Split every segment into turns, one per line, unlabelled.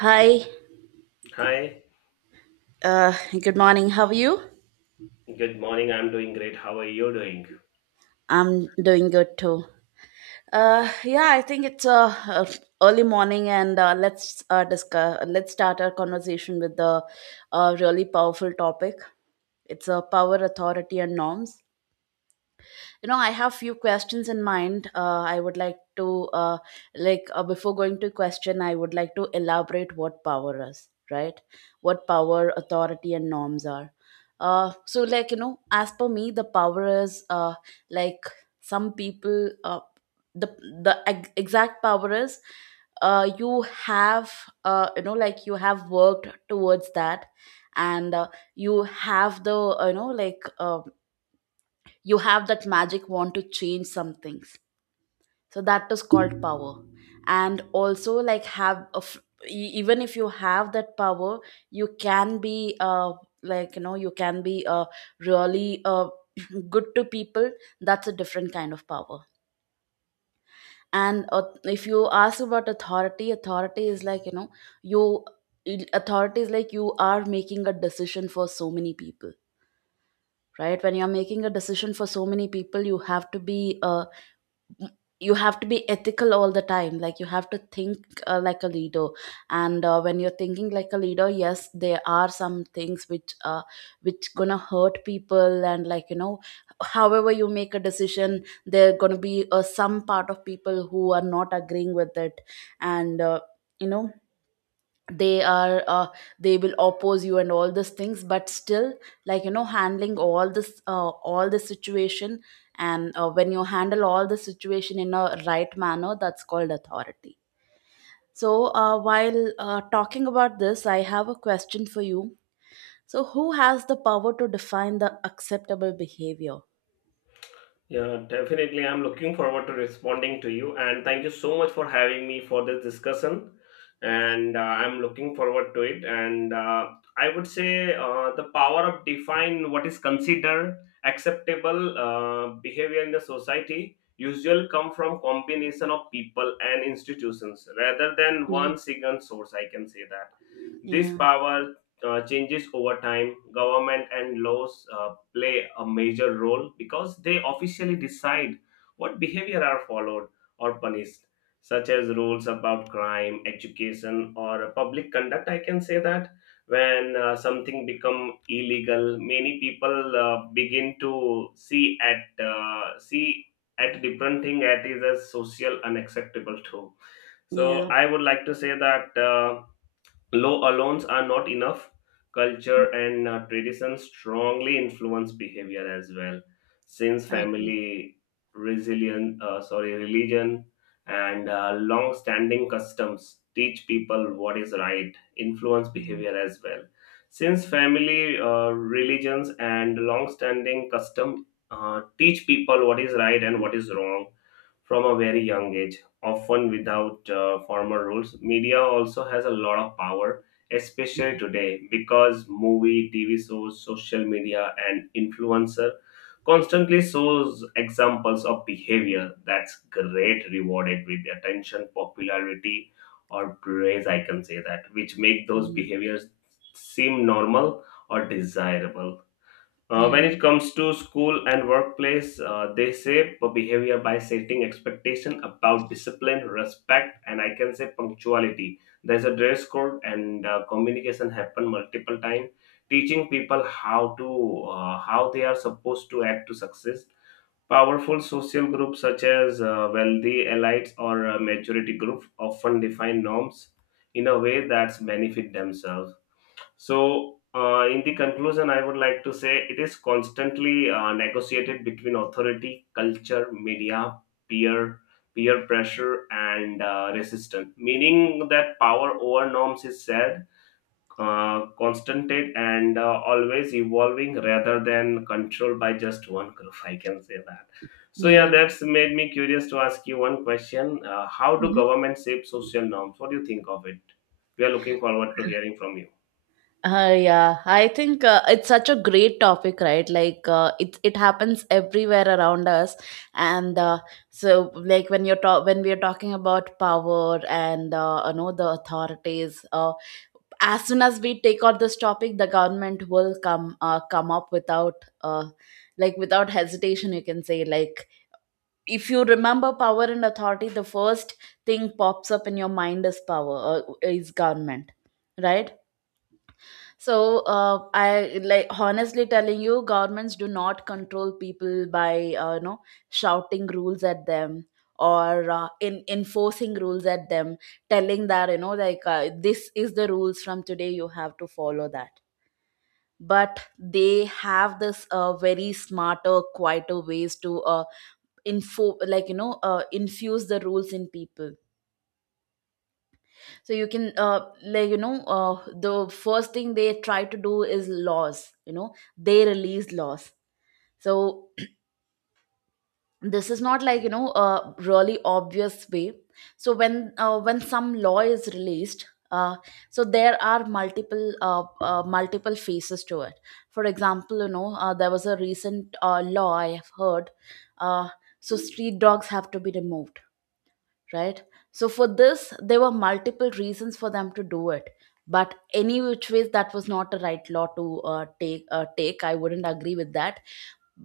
Hi,
Hi,
uh, good morning. How are you?
good morning. I'm doing great. How are you doing?
I'm doing good too. Yeah, I think it's early morning, and let's discuss. Let's start our conversation with the really powerful topic. It's power, authority, and norms. I have few questions in mind, I would like to, like, before going to question I would like to elaborate what power is, right? What power, authority, and norms are. So, like, you know, as per me, the power is, like, some people, the the exact power is, you have, you know, like, you have worked towards that, and you have the, you know, like, you have that magic want to change some things. So that is called power. And also, like, have a even if you have that power, you can be, like, you know, you can be, really, good to people. That's a different kind of power. And if you ask about authority, authority is, like, you know, you authority is like you are making a decision for so many people, right? When you're making a decision for so many people, you have to be ethical all the time, like, you have to think, like a leader. And when you're thinking like a leader, yes, there are some things which gonna hurt people, and, like, you know, however you make a decision, there gonna be, some part of people who are not agreeing with it. And you know, they are uh, they will oppose you and all these things, but still, like, you know, handling all the situation. And when you handle all the situation in a right manner, that's called authority. So while talking about this, I have a question for you. So who has the power to define the acceptable behavior?
Yeah, definitely. I'm looking forward to responding to you. And thank you so much for having me for this discussion. And I'm looking forward to it. And I would say the power of define what is considered acceptable behavior in the society usually come from combination of people and institutions rather than
Mm.
one single source. I can say that this
Yeah,
power changes over time. Government and laws play a major role because they officially decide what behavior are followed or punished, such as rules about crime, education, or public conduct. I can say that when something become illegal, many people begin to see at different thing at is as social unacceptable too. So
yeah.
I would like to say that. Law alone are not enough. Culture and tradition strongly influence behavior as well, since
Okay.
family, religion, and long-standing customs teach people what is right, influence
Mm.
behavior as well. Since family, religions, and long-standing custom teach people what is right and what is wrong from a very young age often without formal rules. Media also has a lot of power, especially
Mhm.
today, because movie, TV shows, social media, and influencer constantly shows examples of behavior that's great rewarded with attention, popularity, or praise. I can say that, which make those
Yeah,
behaviors seem normal or desirable when it comes to school and workplace, they shape behavior by setting expectation about discipline, respect, and I can say punctuality. There's a dress code and communication happen multiple time, teaching people how to how they are supposed to act to success. Powerful social groups such as wealthy elites or majority group often define norms in a way that's benefit themselves so, in the conclusion, I would like to say it is constantly negotiated between authority, culture, media, peer peer pressure, and resistance. Meaning that power over norms is shared, constant, and always evolving, rather than controlled by just one group. I can say that. So yeah,
yeah.
that's made me curious to ask you one question: how do
Mm-hmm.
governments shape social norms? What do you think of it? We are looking forward to hearing from you.
Yeah, I think, it's such a great topic, right? Like, it happens everywhere around us, and so, like, when when we are talking about power and, you know, the authorities, as soon as we take out this topic, the government will come up without, like, without hesitation. You can say, like, if you remember power and authority, the first thing pops up in your mind is is government, right? So I, like, honestly telling you, governments do not control people by, you know, shouting rules at them, or in enforcing rules at them, telling that, you know, like, this is the rules from today, you have to follow that. But they have this very smarter, quieter ways to, info like, you know, infuse the rules in people. So you can, like, you know, the first thing they try to do is laws, you know, they release laws. So this is not, like, you know, a really obvious way. So when, when some law is released, so there are multiple phases to it. For example, you know, there was a recent, law I have heard, uh, so street dogs have to be removed, right? So for this, there were multiple reasons for them to do it, but any which ways, that was not a right law to, take. Take, I wouldn't agree with that.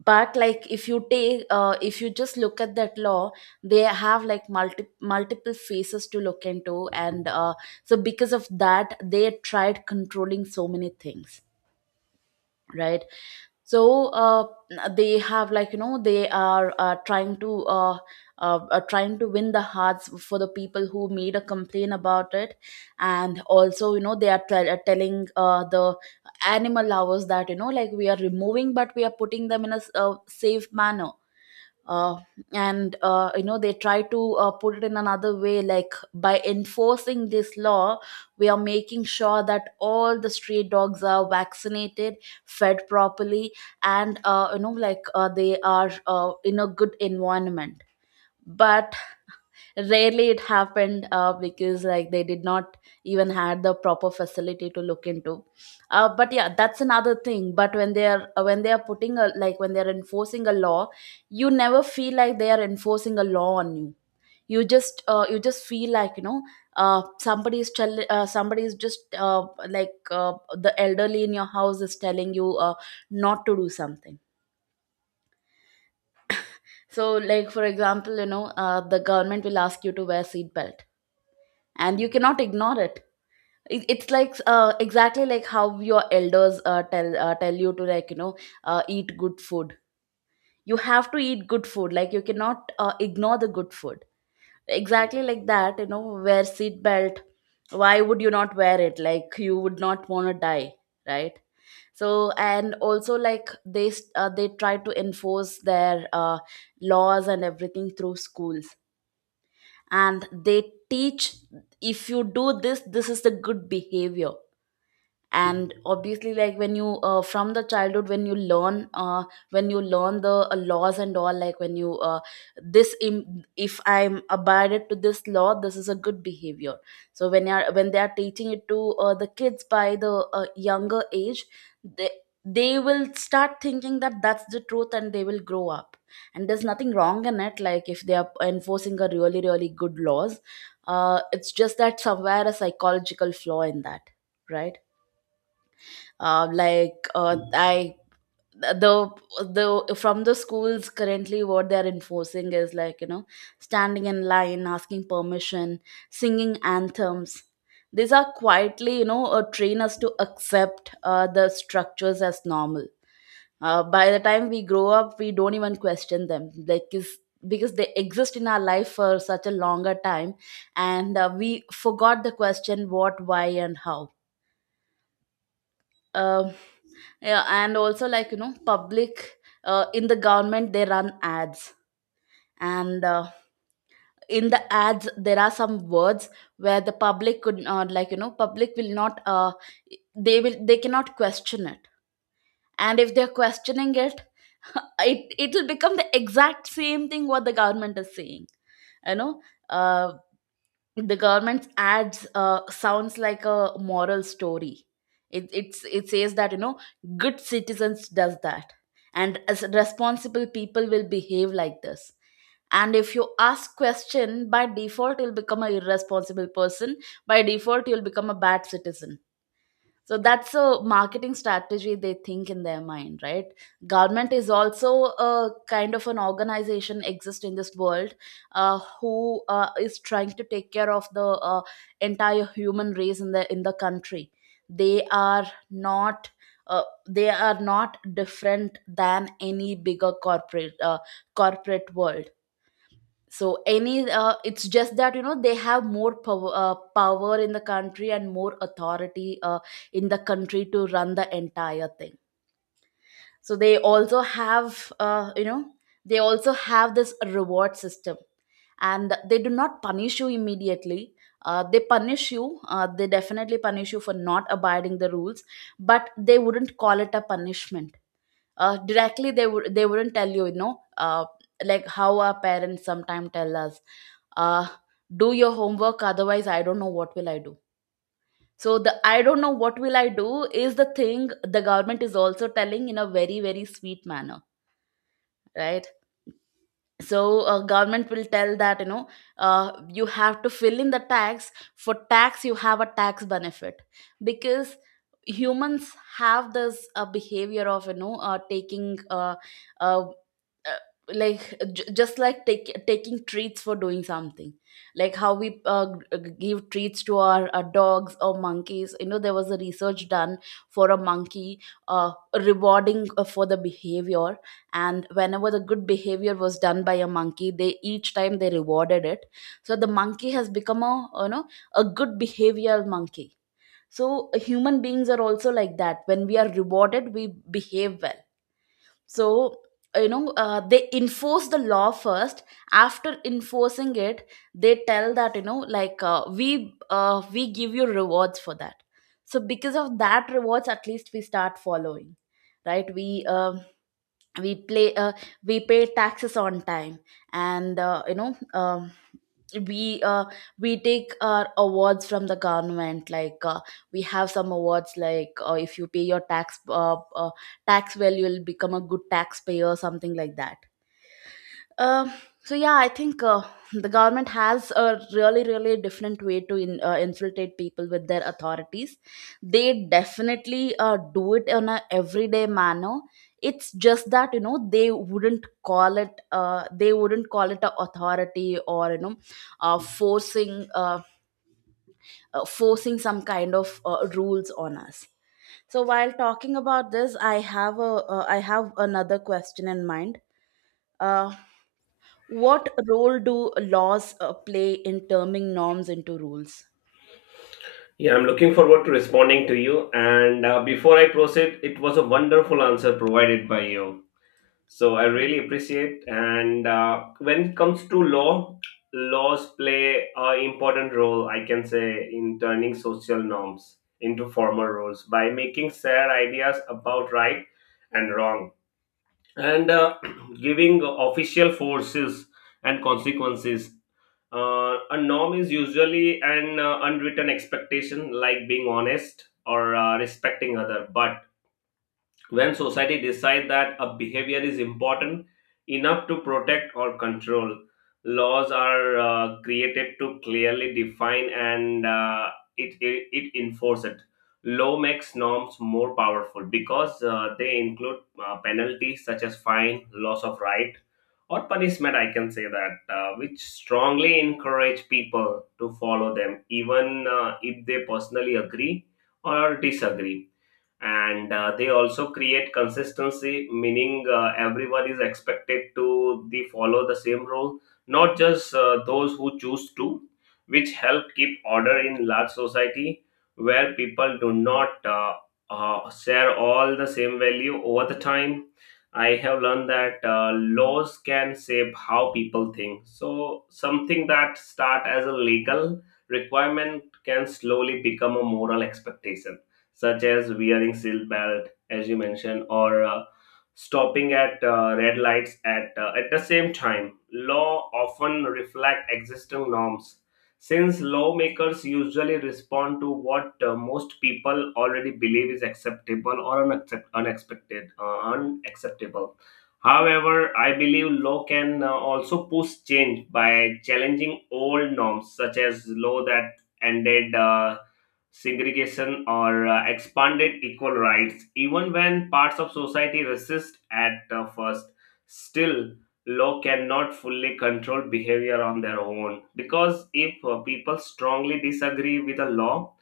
But, like, if you take, if you just look at that law, they have, like, multiple faces to look into, and so because of that, they tried controlling so many things, right? So they have, like, you know, they are trying to win the hearts for the people who made a complaint about it. And also, you know, they are telling, the animal lovers that, you know, like, we are removing, but we are putting them in a a safe manner, uh, and you know, they try to, put it in another way, like, by enforcing this law we are making sure that all the stray dogs are vaccinated, fed properly, and you know, like, they are in a good environment. But rarely it happened, because, like, they did not even had the proper facility to look into. But yeah, that's another thing, but when they are putting a, like, when they are enforcing a law, you never feel like they are enforcing a law on you. You just uh, you just feel, like, you know, somebody is just, like, the elderly in your house is telling you, not to do something. So, like, for example, you know, the government will ask you to wear seat belt, and you cannot ignore it. It's like, exactly like how your elders, tell you to, like, you know, eat good food. You have to eat good food, like, you cannot, ignore the good food. Exactly like that, you know, wear seat belt. Why would you not wear it? Like, you would not want to die, right? So, and also, like, they try to enforce their, laws and everything through schools, and they teach, if you do this, this is the good behavior. And obviously, like, when you from the childhood, when you learn the, laws and all, like, when you if I'm abided to this law, this is a good behavior. So when they are teaching it to, the kids by the, younger age, they they will start thinking that that's the truth, and they will grow up, and there's nothing wrong in it, like, if they are enforcing a really, really good laws. It's just that somewhere a psychological flaw in that, right? Like, I the the from the schools, currently what they are enforcing is, like, you know, standing in line, asking permission, singing anthems. These are quietly, you know, train us to accept, the structures as normal. By the time we grow up, we don't even question them, like, is, because they exist in our life for such a longer time, and we forgot the question what, why, and how. um yeah, and also, like, you know, public, in the government they run ads, and in the ads there are some words where the public could not, like, you know, public will not, they cannot question it, and if they're questioning it, it will become the exact same thing what the government is saying, you know. uh, the government's ads, sounds like a moral story. It says that, you know, good citizens does that, and as responsible people will behave like this, and if you ask question, by default you'll become a irresponsible person, by default you'll become a bad citizen. So that's a marketing strategy they think in their mind, right? Government is also a kind of an organization exist in this world, who is trying to take care of the, entire human race in the country. They are not they are not different than any bigger corporate corporate world. So any it's just that you know they have more power, power in the country and more authority in the country to run the entire thing. So they also have you know they also have this reward system, and they do not punish you immediately. They punish you they definitely punish you for not abiding the rules, but they wouldn't call it a punishment. Directly they would they wouldn't tell you you know like how our parents sometimes tell us, uh, do your homework otherwise I don't know what will I do. So the "i don't know what will I do" is the thing the government is also telling in a very very sweet manner, right? So government will tell that you know, you have to fill in the tax. For tax you have a tax benefit, because humans have this behavior of you know taking uh, like just like taking treats for doing something, like how we give treats to our, dogs or monkeys. You know there was a research done for a monkey, uh, rewarding for the behavior, and whenever the good behavior was done by a monkey they each time they rewarded it. So the monkey has become a you know a good behavioral monkey. So human beings are also like that. When we are rewarded we behave well. So you know they enforce the law first. After enforcing it they tell that you know like we give you rewards for that. So because of that rewards at least we start following, right? We we play we pay taxes on time, and you know we uh, we take our awards from the government, like we have some awards like if you pay your tax tax well you'll become a good taxpayer, something like that. um, so yeah, I think the government has a really, really different way to infiltrate people with their authorities. They definitely do it in a everyday manner. It's just that you know they wouldn't call it a authority, or you know forcing forcing some kind of rules on us. So while talking about this, I have a I have another question in mind. Uh, what role do laws play in turning norms into rules?
Yeah, I'm looking forward to responding to you. And before I proceed, it was a wonderful answer provided by you. So I
Thank
really
you.
appreciate. And when it comes to law, laws play an important role, I can say, in turning social norms into formal rules by making shared ideas about right and wrong and giving official forces and consequences a norm is usually an unwritten expectation like being honest or respecting other but when society decide that a behavior is important enough to protect or control laws are created to clearly define and it, it it enforce it law makes norms more powerful because they include penalties such as fine loss of right or punishment I can say that which strongly encourage people to follow them even if they personally agree or disagree and they also create consistency meaning everyone is expected to the follow the same rule not just those who choose to which help keep order in large society where people do not share all the same value over the time I have learned that laws can shape how people think so something that start as a legal requirement can slowly become a moral expectation such as wearing seat belt, as you mentioned, or stopping at red lights at at the same time. Law often reflect existing norms, since lawmakers usually respond to what most people already believe is acceptable or unacceptable. However, I believe law can also push change by challenging old norms, such as law that ended segregation or expanded equal rights even when parts of society resist at first still law cannot fully control behavior on their own because if people strongly disagree with a law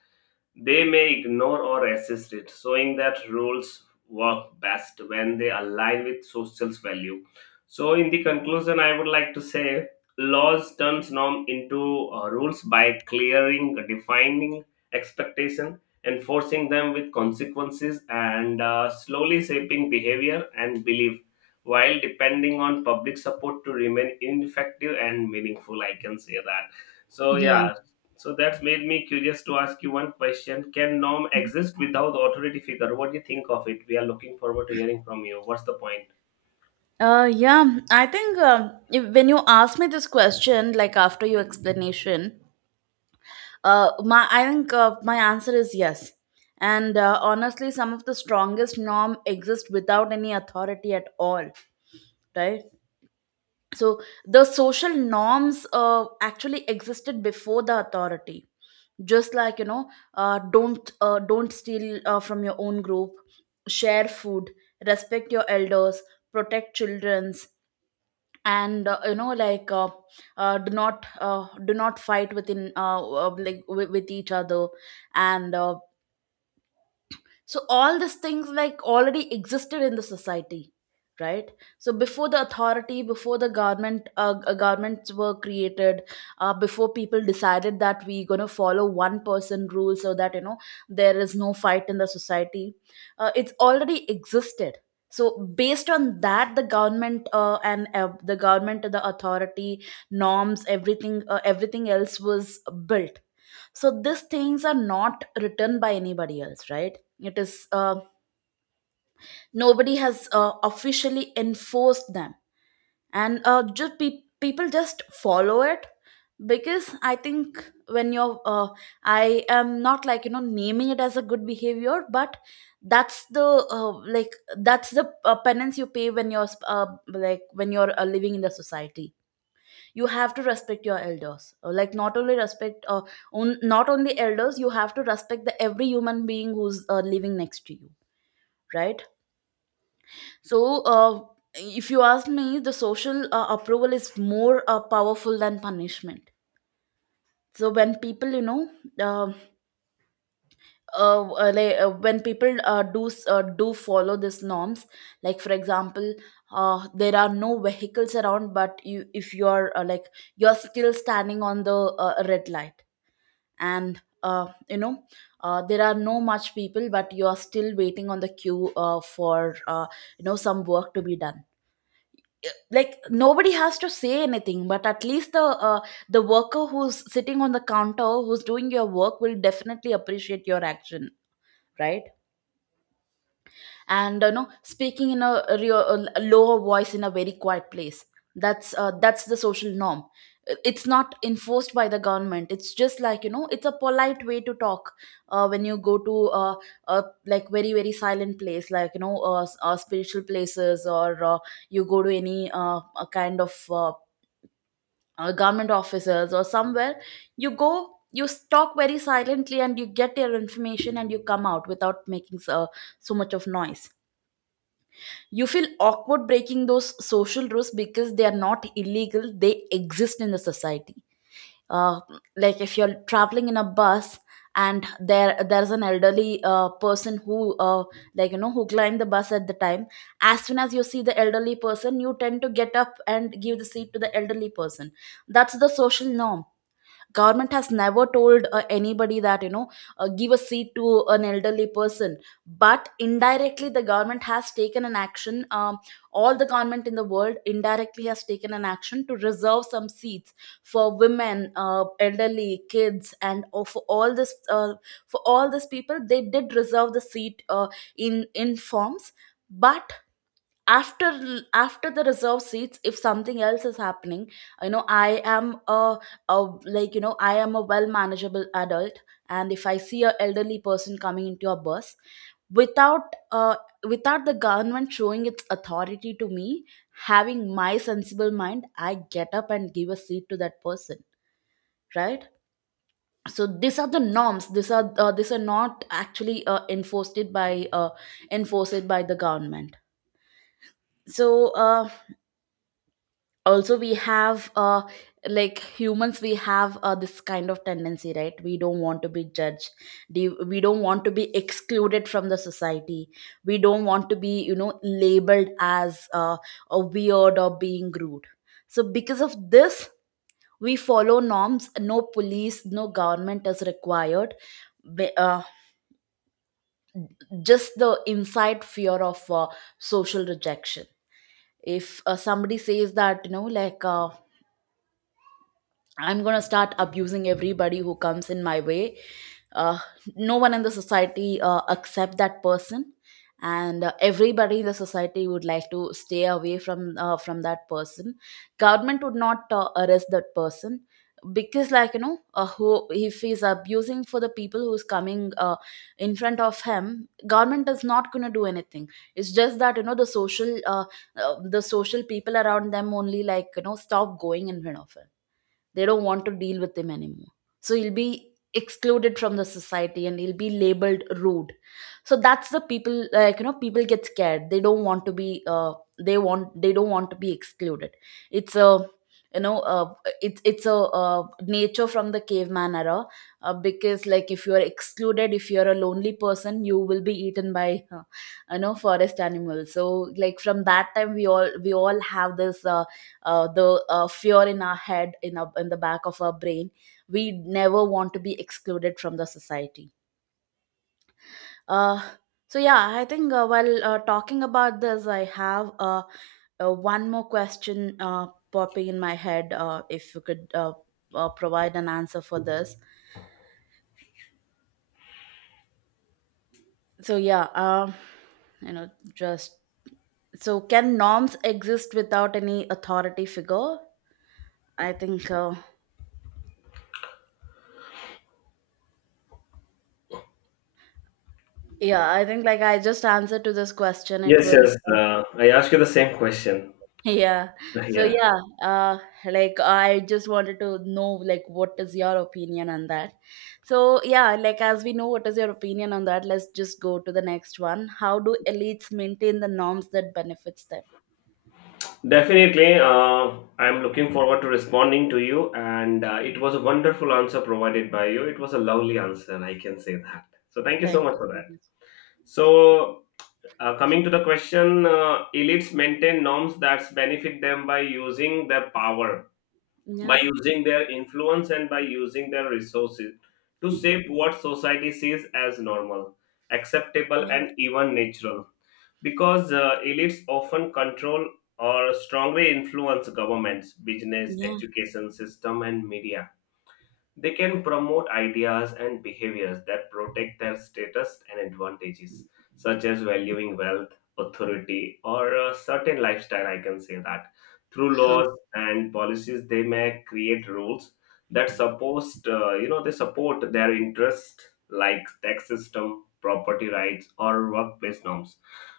they may ignore or resist it, showing that rules work best when they align with social value. So, in the conclusion, I would like to say laws turns norm into rules by clearing, defining expectation, enforcing them with consequences, and slowly shaping behavior and belief. While depending on public support to remain ineffective and meaningful, I can say that. So
Yeah.
yeah, so that's made me curious to ask you one question. Can norm exist without authority figure? What do you think of it? We are looking forward to hearing from you. What's the point?
Yeah, I think if, when you ask me this question, like after your explanation, my I think my answer is yes. And honestly, some of the strongest norm exist without any authority at all, right? So the social norms actually existed before the authority, just like you know don't steal from your own group, share food, respect your elders, protect children's, and you know like do not fight within like with each other, and so all these things like already existed in the society, right? So before the authority, before the government governments were created, before people decided that we are going to follow one person rule so that you know there is no fight in the society, it's already existed. So based on that the government the authority, norms, everything everything else was built. So these things are not written by anybody else, right? It is nobody has officially enforced them, and just people just follow it, because I think when you're I am not like you know naming it as a good behavior, but that's the uh, like that's the penance you pay when you're like when you're living in the society. You have to respect your elders. Like not only respect not only elders, you have to respect the every human being who's living next to you, right? So if you ask me, the social approval is more powerful than punishment. So when people you know um when people do follow these norms, like for example, there are no vehicles around, but you if you are you're still standing on the red light, and you know there are no much people but you are still waiting on the queue for you know some work to be done. Uh, like nobody has to say anything, but at least uh, the worker who's sitting on the counter, who's doing your work, will definitely appreciate your action, right? And you know, speaking in a real, a lower voice in a very quiet place, that's the social norm. It's not enforced by the government, it's just like you know it's a polite way to talk. When you go to a like very very silent place, like you know spiritual places, or you go to any a kind of government offices or somewhere, you go you talk very silently, and you get your information, and you come out without making so, so much of noise. You feel awkward breaking those social rules because they are not illegal, they exist in the society. uh, like if you're traveling in a bus, and there's an elderly person who like you know who climbed the bus at the time, as soon as you see the elderly person you tend to get up and give the seat to the elderly person. That's the social norm. Government has never told anybody that you know give a seat to an elderly person, but indirectly the government has taken an action. All the government in the world indirectly has taken an action to reserve some seats for women, elderly, kids and for all this for all these people they did reserve the seat in forms. But after, after the reserve seats if something else is happening, you know I am a like you know I am a well manageable adult, and if I see a elderly person coming into a bus without without the government showing its authority to me, having my sensible mind I get up and give a seat to that person, right? So these are the norms. These are these are not actually enforced by the government. So uh, also we have like humans, we have this kind of tendency, right? We don't want to be judged. We don't want to be excluded from the society. We don't want to be you know labeled as a weird or being rude. So because of this, we follow norms. No police, no government is required. Be- uh, just the inside fear of social rejection. If somebody says that you know like I'm gonna start abusing everybody who comes in my way. Uh, no one in the society accept that person, and everybody in the society would like to stay away from that person. Government would not arrest that person because, like you know, who if he's abusing for the people who's coming in front of him, government is not gonna do anything. It's just that you know the social people around them only, like you know, stop going in front of him. They don't want to deal with him anymore. So he'll be excluded from the society and he'll be labeled rude. So that's the people, like you know, people get scared. They don't want to be they don't want to be excluded. It's a you know it's a nature from the caveman era. Because like if you are excluded, if you are a lonely person, you will be eaten by you know forest animals. So like from that time we all have this the fear in our head, in the back of our brain. We never want to be excluded from the society. uh, so yeah, I think while talking about this, I have one more question popping in my head. If you could provide an answer for this. So yeah, you know just so can norms exist without any authority figure? I think yeah, I think like I just answered to this question, it
Yes,
was.
yes. I ask you the same question.
Yeah. So
Yeah,
yeah, uh like I just wanted to know like what is your opinion on that. So yeah, like as we know what is your opinion on that, let's just go to the next one. How do elites maintain the norms that benefits them?
definitely. I'm looking forward to responding to you, and it was a wonderful answer provided by you. It was a lovely answer, I can say that. So thank you so
Thank
much
you
for
so
that.
much.
So coming to the question, elites maintain norms that benefit them by using their power
Yeah,
by using their influence and by using their resources to shape what society sees as normal, acceptable,
yeah,
and even natural. Because elites often control or strongly influence governments, business,
yeah.
education system, and media they can promote ideas and behaviors that protect their status and advantages, such as valuing wealth, authority, or a certain lifestyle. I can say that. Through laws and policies, they may create rules that support, you know, they support their interest, like tax system, property rights, or workplace norms,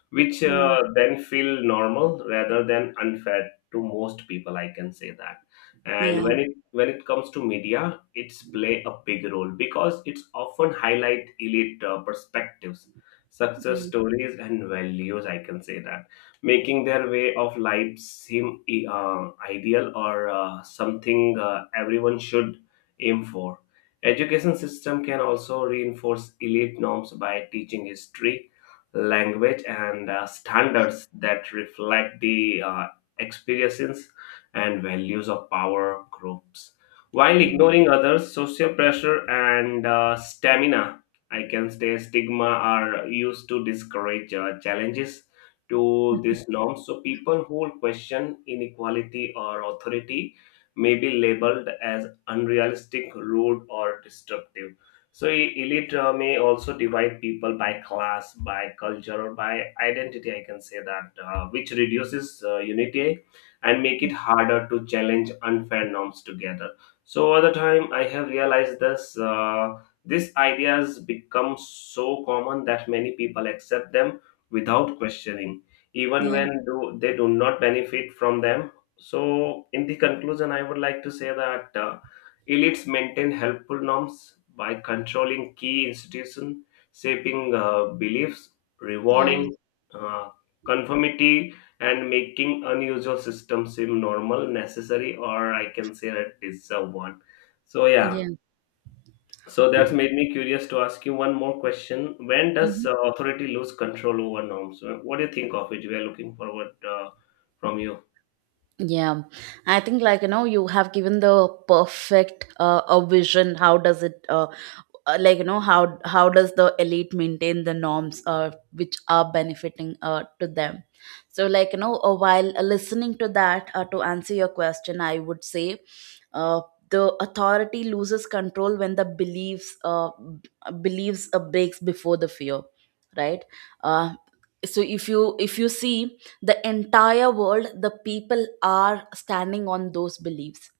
which
Yeah.
then feel normal rather than unfair to most people. I can say that and
Yeah.
when it comes to media it's play a big role because it's often highlight elite perspectives success
Yeah.
stories and values I can say that making their way of life seem ideal or something everyone should aim for education system can also reinforce elite norms by teaching history language and standards that reflect the experiences and values of power groups while
Yeah. Yeah.
ignoring others, social pressure and I can say stigma are used to discourage challenges to these norms. So people who question inequality or authority may be labeled as unrealistic, rude, or destructive. So elite may also divide people by class, by culture, or by identity. I can say that, which reduces unity and make it harder to challenge unfair norms together. So over the time, I have realized this. These ideas become so common that many people accept them without questioning, even
Yeah.
when they do not benefit from them. So, in the conclusion, I would like to say that elites maintain helpful norms by controlling key institutions, shaping beliefs,
Yeah.
rewarding uh, conformity and making unusual systems seem normal, necessary, or I can say that it's a one. So yeah,
Yeah.
so that's made me curious to ask you one more question. When does
Mhm.
authority lose control over norms? What do you think of it? We are looking forward from you.
Yeah, I think like you know you have given the perfect a vision. How does it like you know how does the elite maintain the norms which are benefiting to them? So like you know while listening to that to answer your question, I would say uh, the authority loses control when the beliefs beliefs breaks before the fear, right? Uh, so if you see the entire world, the people are standing on those beliefs.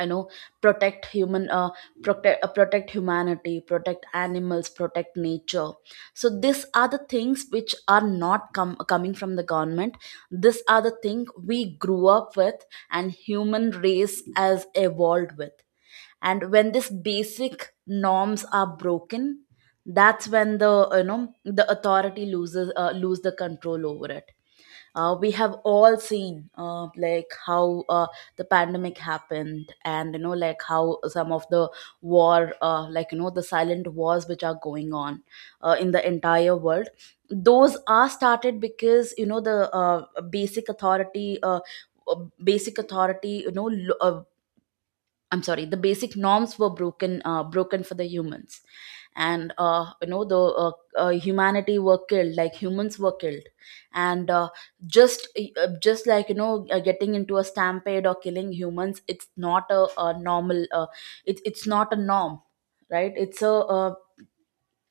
You know, protect human protect protect humanity, protect animals, protect nature. So these are the things which are not coming from the government. These are the thing we grew up with, and human race has evolved with. And when these basic norms are broken, that's when the you know the authority loses lose the control over it. We have all seen like how the pandemic happened, and you know like how some of the war like you know the silent wars which are going on in the entire world, those are started because you know the basic authority uh, uh, basic authority you know I'm sorry, the basic norms were broken, broken for the humans, and you know the humanity were killed, like humans were killed. And just just like you know getting into a stampede or killing humans, it's not a normal it's not a norm, right? It's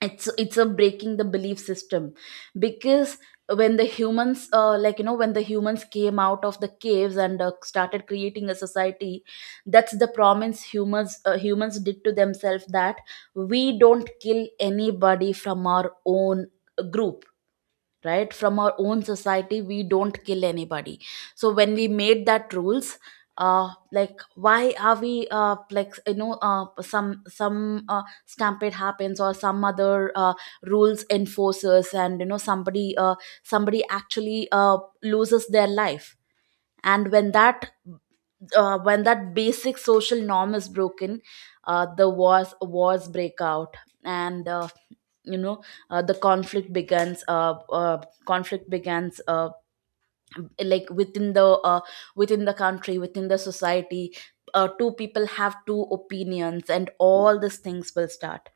it's a breaking the belief system. Because when the humans like you know when the humans came out of the caves and started creating a society, that's the promise humans humans did to themselves, that we don't kill anybody from our own group, right? From our own society we don't kill anybody. So when we made that rules, like why are we like you know some stampede happens or some other rules enforces, and you know somebody somebody actually loses their life. And when that basic social norm is broken, the wars break out, and you know the conflict begins. Conflict begins like within the country, within the society. Two people have two opinions, and all these things will start.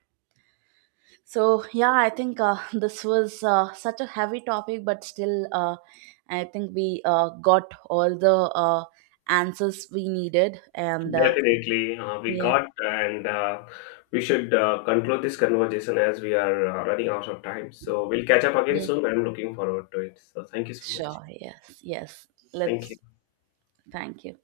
So yeah, I think this was such a heavy topic, but still, I think we got all the answers we needed, and
Definitely, we
yeah,
got and we should conclude this conversation as we are running out of time. So we'll catch up again
yeah.
soon. I'm looking forward to it. So thank you so much.
Sure. Yes, yes.
Thank you.
Let's thank you.